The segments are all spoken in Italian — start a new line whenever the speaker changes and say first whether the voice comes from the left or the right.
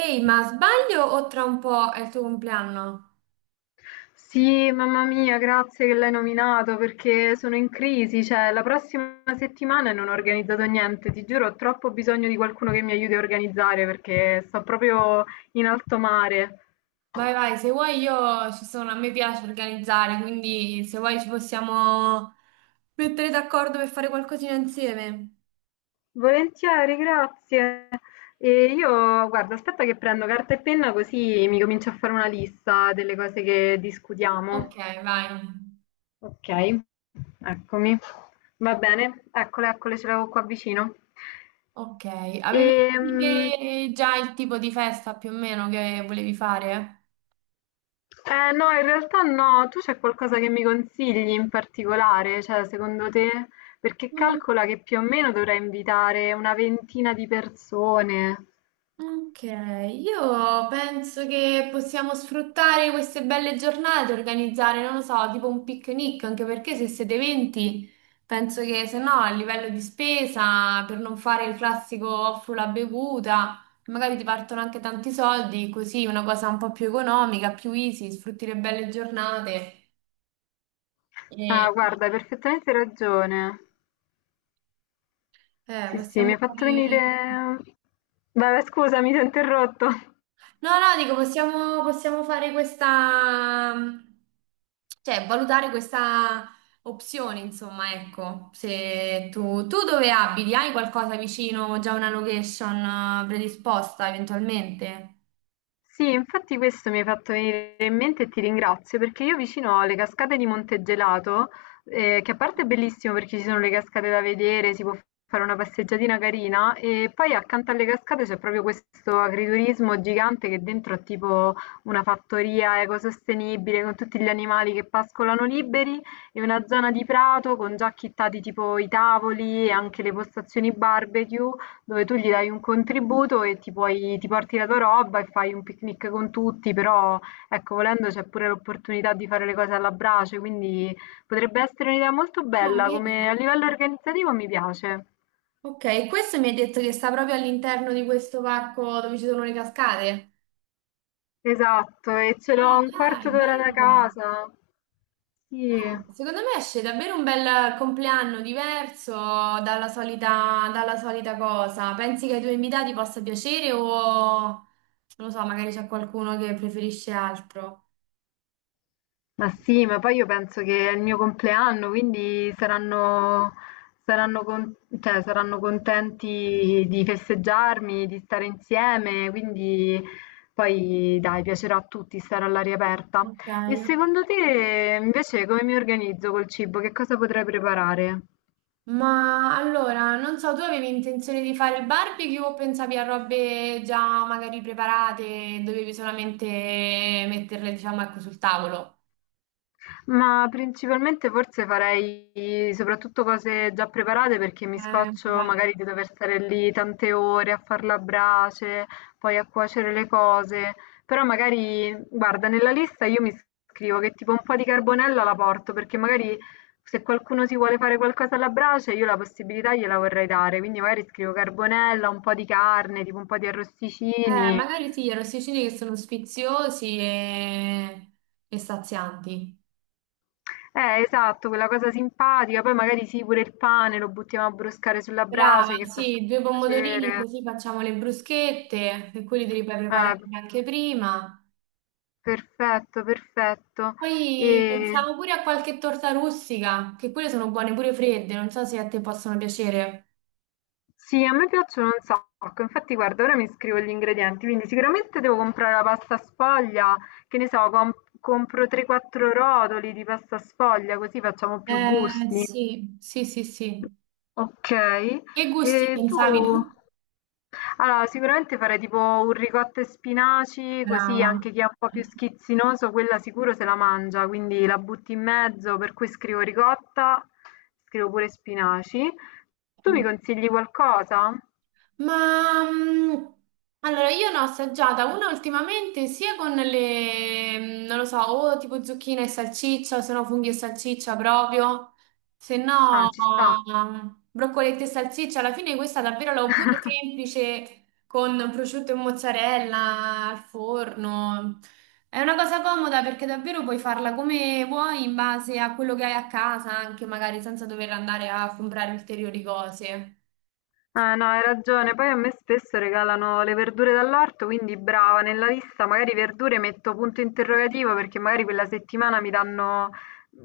right: Ehi, ma sbaglio o tra un po' è il tuo compleanno?
left: Sì, mamma mia, grazie che l'hai nominato perché sono in crisi, cioè la prossima settimana non ho organizzato niente, ti giuro, ho troppo bisogno di qualcuno che mi aiuti a organizzare perché sto proprio in alto mare.
right: Vai, se vuoi io ci sono, a me piace organizzare, quindi se vuoi ci possiamo mettere d'accordo per fare qualcosina insieme.
left: Volentieri, grazie. E io, guarda, aspetta che prendo carta e penna così mi comincio a fare una lista delle cose che
right: Ok,
left: discutiamo.
right: vai.
left: Ok, eccomi. Va bene, eccole, ce l'avevo qua vicino.
right: Ok,
left: E,
right: avevi detto che già il tipo di festa più o meno che volevi fare?
left: Eh no, in realtà no, tu c'è qualcosa che mi consigli in particolare, cioè secondo te? Perché calcola che più o meno dovrei invitare una ventina di persone.
right: Ok, io penso che possiamo sfruttare queste belle giornate, organizzare, non lo so, tipo un picnic, anche perché se siete 20, penso che se no a livello di spesa, per non fare il classico offro la bevuta, magari ti partono anche tanti soldi, così una cosa un po' più economica, più easy, sfrutti le belle giornate
left: Ah,
right: e
left: guarda, hai perfettamente ragione.
right: eh,
left: Sì, sì, mi hai
right: possiamo
left: fatto
right: fare...
left: venire... Vabbè, scusami, ti ho interrotto.
right: No, no, dico, possiamo fare questa, cioè valutare questa opzione, insomma, ecco, se tu dove abiti, hai qualcosa vicino, già una location predisposta eventualmente?
left: Sì, infatti questo mi hai fatto venire in mente e ti ringrazio perché io vicino alle cascate di Montegelato, che a parte è bellissimo perché ci sono le cascate da vedere, si può fare una passeggiatina carina e poi accanto alle cascate c'è proprio questo agriturismo gigante che dentro è tipo una fattoria ecosostenibile con tutti gli animali che pascolano liberi e una zona di prato con già chittati tipo i tavoli e anche le postazioni barbecue dove tu gli dai un contributo e ti puoi, ti porti la tua roba e fai un picnic con tutti, però ecco, volendo c'è pure l'opportunità di fare le cose alla brace, quindi potrebbe essere un'idea molto
right: Ah,
left: bella, come a
right: vedi?
left: livello organizzativo mi piace.
right: Ok, questo mi ha detto che sta proprio all'interno di questo parco dove ci sono le cascate.
left: Esatto, e ce l'ho a
right: Ah,
left: un
right: dai,
left: quarto d'ora da
right: bello.
left: casa. Sì.
right: Secondo me esce davvero un bel compleanno diverso dalla solita cosa. Pensi che ai tuoi invitati possa piacere o non lo so, magari c'è qualcuno che preferisce altro?
left: Ma sì, ma poi io penso che è il mio compleanno, quindi saranno con- cioè, saranno contenti di festeggiarmi, di stare insieme, quindi poi dai, piacerà a tutti stare all'aria aperta.
right: Ok,
left: E
right: ok.
left: secondo te invece come mi organizzo col cibo? Che cosa potrei preparare?
right: Ma allora, non so, tu avevi intenzione di fare il barbecue o pensavi a robe già magari preparate, dovevi solamente metterle, diciamo, ecco, sul tavolo?
left: Ma principalmente forse farei soprattutto cose già preparate perché mi scoccio
right: Infatti.
left: magari di dover stare lì tante ore a far la brace, poi a cuocere le cose. Però magari, guarda, nella lista io mi scrivo che tipo un po' di carbonella la porto perché magari se qualcuno si vuole fare qualcosa alla brace io la possibilità gliela vorrei dare. Quindi magari scrivo carbonella, un po' di carne, tipo un po' di arrosticini.
right: Magari sì, i arrosticini che sono sfiziosi e sazianti.
left: Esatto, quella cosa simpatica, poi magari sì, pure il pane lo buttiamo a broscare sulla
right: Brava,
left: brace che fa sempre
right: sì, due pomodorini
left: piacere.
right: così facciamo le bruschette e quelli te li puoi
left: Eh,
right: preparare anche prima.
left: perfetto, perfetto.
right: Poi
left: E
right: pensiamo pure a qualche torta rustica, che quelle sono buone pure fredde, non so se a te possono piacere.
left: sì, a me piacciono un sacco. Infatti, guarda, ora mi scrivo gli ingredienti, quindi sicuramente devo comprare la pasta sfoglia, che ne so, compro 3-4 rotoli di pasta sfoglia, così facciamo più gusti.
right: Sì, sì, sì, sì.
left: Ok.
right: Che gusti
left: E tu?
right: pensavi tu?
left: Allora, sicuramente farei tipo un ricotta e spinaci, così
right: Brava.
left: anche chi è un po' più schizzinoso, quella sicuro se la mangia, quindi la butti in mezzo, per cui scrivo ricotta, scrivo pure spinaci. Tu mi
right: Mm.
left: consigli qualcosa?
right: Ma mm, allora io ne ho assaggiata una ultimamente sia con le, non lo so, o tipo zucchine e salsiccia, se no funghi e salsiccia proprio, se
left: Ah,
right: no
left: ci sta.
right: broccoletti e salsiccia. Alla fine questa davvero l'ho pure semplice con prosciutto e mozzarella al forno. È una cosa comoda perché davvero puoi farla come vuoi in base a quello che hai a casa, anche magari senza dover andare a comprare ulteriori cose.
left: Ah no, hai ragione. Poi a me spesso regalano le verdure dall'orto, quindi brava, nella lista magari verdure metto punto interrogativo perché magari quella settimana mi danno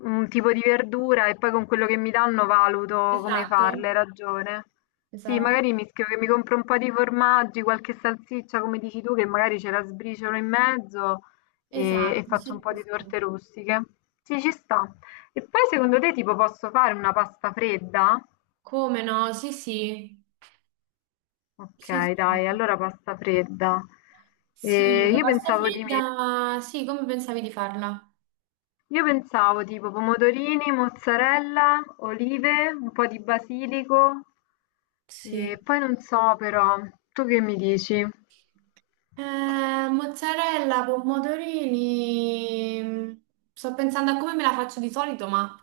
left: un tipo di verdura e poi con quello che mi danno valuto come
right: Esatto.
left: farle, hai ragione. Sì,
right: Esatto,
left: magari mi scrivo che mi compro un po' di formaggi, qualche salsiccia, come dici tu, che magari ce la sbriciolo in mezzo e,
right: esatto,
left: faccio un
right: sì,
left: po'
right: sì,
left: di
right: sì.
left: torte rustiche. Sì, ci sta. E poi secondo te tipo posso fare una pasta fredda?
right: Come no? Sì, sì, sì,
left: Okay,
right: sì.
left: dai, allora pasta fredda.
right: Sì,
left: E
right: la
left: io
right: pasta
left: pensavo di me-
right: fredda, sì, come pensavi di farla?
left: io pensavo tipo pomodorini, mozzarella, olive, un po' di basilico e
right: Sì.
left: poi non so però, tu che mi dici?
right: Eh, mozzarella, pomodorini, sto pensando a come me la faccio di solito, ma...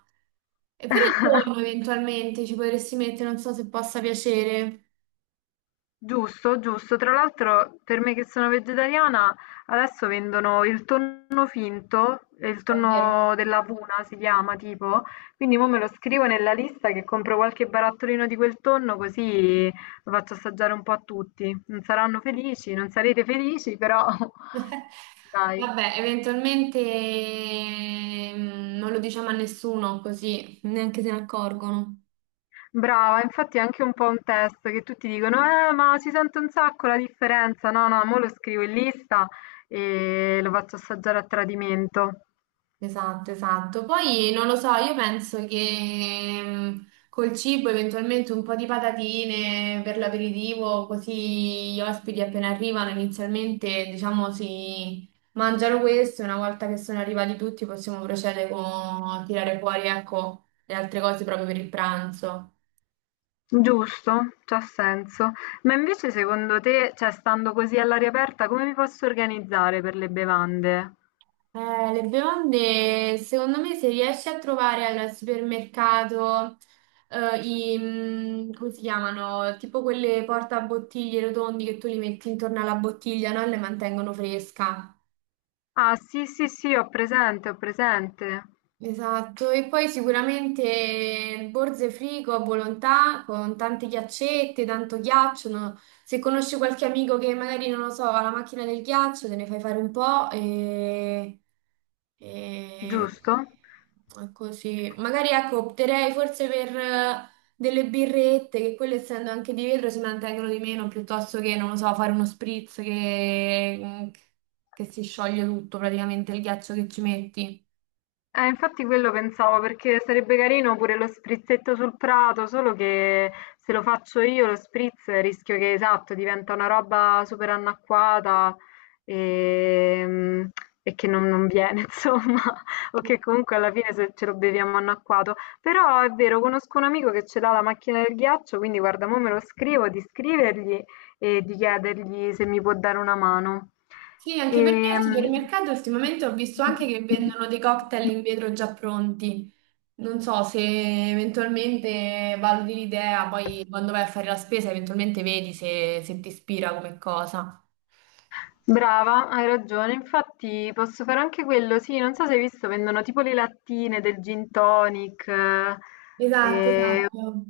right: Eppure il tonno eventualmente ci potresti mettere, non so se possa piacere.
left: Giusto, giusto. Tra l'altro, per me che sono vegetariana, adesso vendono il tonno finto, il
right: Davvero?
left: tonno della Puna si chiama tipo, quindi mo me lo scrivo nella lista che compro qualche barattolino di quel tonno così lo faccio assaggiare un po' a tutti. Non saranno felici, non sarete felici, però dai.
right: Vabbè, eventualmente non lo diciamo a nessuno così neanche se ne accorgono.
left: Brava, infatti è anche un po' un test che tutti dicono, ma si sente un sacco la differenza. No, no, mo lo scrivo in lista e lo faccio assaggiare a tradimento.
right: Esatto, esatto. Poi non lo so, io penso che mm, col cibo eventualmente un po' di patatine per l'aperitivo, così gli ospiti appena arrivano inizialmente, diciamo, si mangiano questo e una volta che sono arrivati tutti possiamo procedere con a tirare fuori, ecco, le altre cose proprio per il pranzo.
left: Giusto, c'ha senso. Ma invece secondo te, cioè stando così all'aria aperta, come mi posso organizzare per le bevande?
right: Le bevande, secondo me, se riesci a trovare al supermercato eh, come si chiamano? Tipo quelle portabottiglie rotondi che tu li metti intorno alla bottiglia, no? E le mantengono fresca.
left: Ah, sì, sì, sì, ho presente, ho presente.
right: Esatto, e poi sicuramente Borze Frigo a Volontà con tante ghiaccette, tanto ghiaccio. No? Se conosci qualche amico che magari non lo so, ha la macchina del ghiaccio, te ne fai fare un po' e-
left: Giusto?
right: e così. Magari ecco, opterei forse per delle birrette, che quelle essendo anche di vetro si mantengono di meno, piuttosto che, non lo so, fare uno spritz che si scioglie tutto praticamente il ghiaccio che ci metti.
left: Infatti quello pensavo perché sarebbe carino pure lo sprizzetto sul prato, solo che se lo faccio io lo spritz rischio che esatto diventa una roba super annacquata e, e che non, non viene insomma, o che comunque alla fine se ce lo beviamo annacquato. Però è vero, conosco un amico che ce l'ha la macchina del ghiaccio, quindi guarda, mo me lo scrivo di scrivergli e di chiedergli se mi può dare una mano.
right: Sì, anche perché al
left: Ehm,
right: supermercato ultimamente ho visto anche che vendono dei cocktail in vetro già pronti. Non so se eventualmente valuti l'idea, poi quando vai a fare la spesa eventualmente vedi se, se ti ispira come cosa.
left: Brava, hai ragione. Infatti posso fare anche quello. Sì, non so se hai visto, vendono tipo le lattine del gin tonic,
right: Esatto,
left: e-
right: esatto.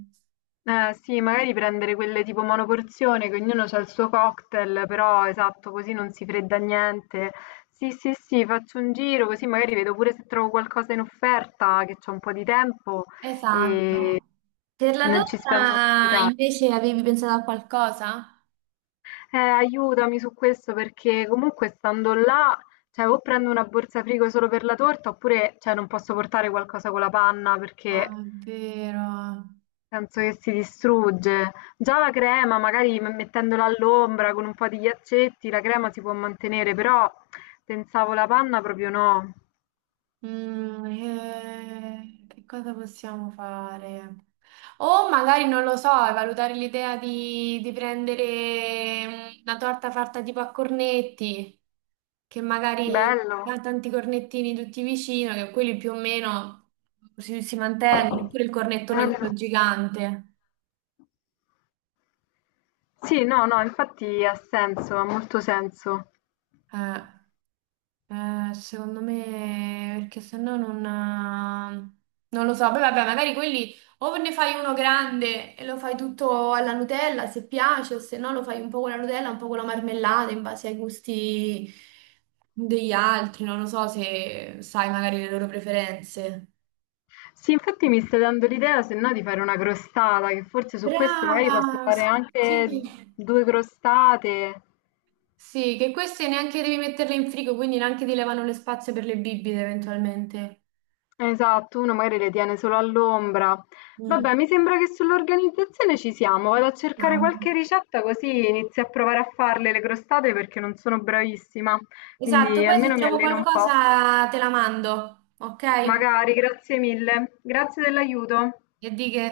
left: sì, magari prendere quelle tipo monoporzione, che ognuno ha il suo cocktail, però esatto, così non si fredda niente. Sì, sì, sì, faccio un giro così magari vedo pure se trovo qualcosa in offerta, che c'ho un po' di tempo e,
right: Esatto. Per la
left: non ci spendo un
right: torta
left: capitale.
right: invece avevi pensato a qualcosa?
left: Aiutami su questo perché comunque stando là, cioè o prendo una borsa frigo solo per la torta oppure cioè, non posso portare qualcosa con la panna
right: Ah,
left: perché
right: è vero.
left: penso che si distrugge. Già la crema, magari mettendola all'ombra con un po' di ghiaccetti, la crema si può mantenere, però pensavo la panna proprio no.
right: Che cosa possiamo fare? O magari, non lo so, valutare l'idea di prendere una torta fatta tipo a cornetti, che magari
left: Bello,
right: ha tanti cornettini tutti vicino, che quelli più o meno si mantengono, oppure il cornettone
left: bello.
right: quello gigante.
left: Sì, no, no, infatti ha senso, ha molto senso.
right: Eh. Secondo me, perché sennò non lo so. Poi vabbè, magari quelli o ne fai uno grande e lo fai tutto alla Nutella se piace, o se no lo fai un po' con la Nutella, un po' con la marmellata in base ai gusti degli altri. Non lo so se sai magari le loro preferenze.
left: Sì, infatti mi stai dando l'idea, se no, di fare una crostata, che forse su questo magari posso
right: Brava,
left: fare
right: sì,
left: anche
right: sì.
left: due crostate.
right: Sì, che queste neanche devi metterle in frigo, quindi neanche ti levano le spazie per le bibite eventualmente.
left: Esatto, uno magari le tiene solo all'ombra.
right: Mm.
left: Vabbè, mi sembra che sull'organizzazione ci siamo. Vado a cercare
right: No.
left: qualche ricetta così inizio a provare a farle le crostate perché non sono bravissima.
right: Esatto,
left: Quindi
right: poi se
left: almeno mi
right: trovo
left: alleno un po'.
right: qualcosa te la mando, ok?
left: Magari, grazie mille. Grazie dell'aiuto.
right: E di che?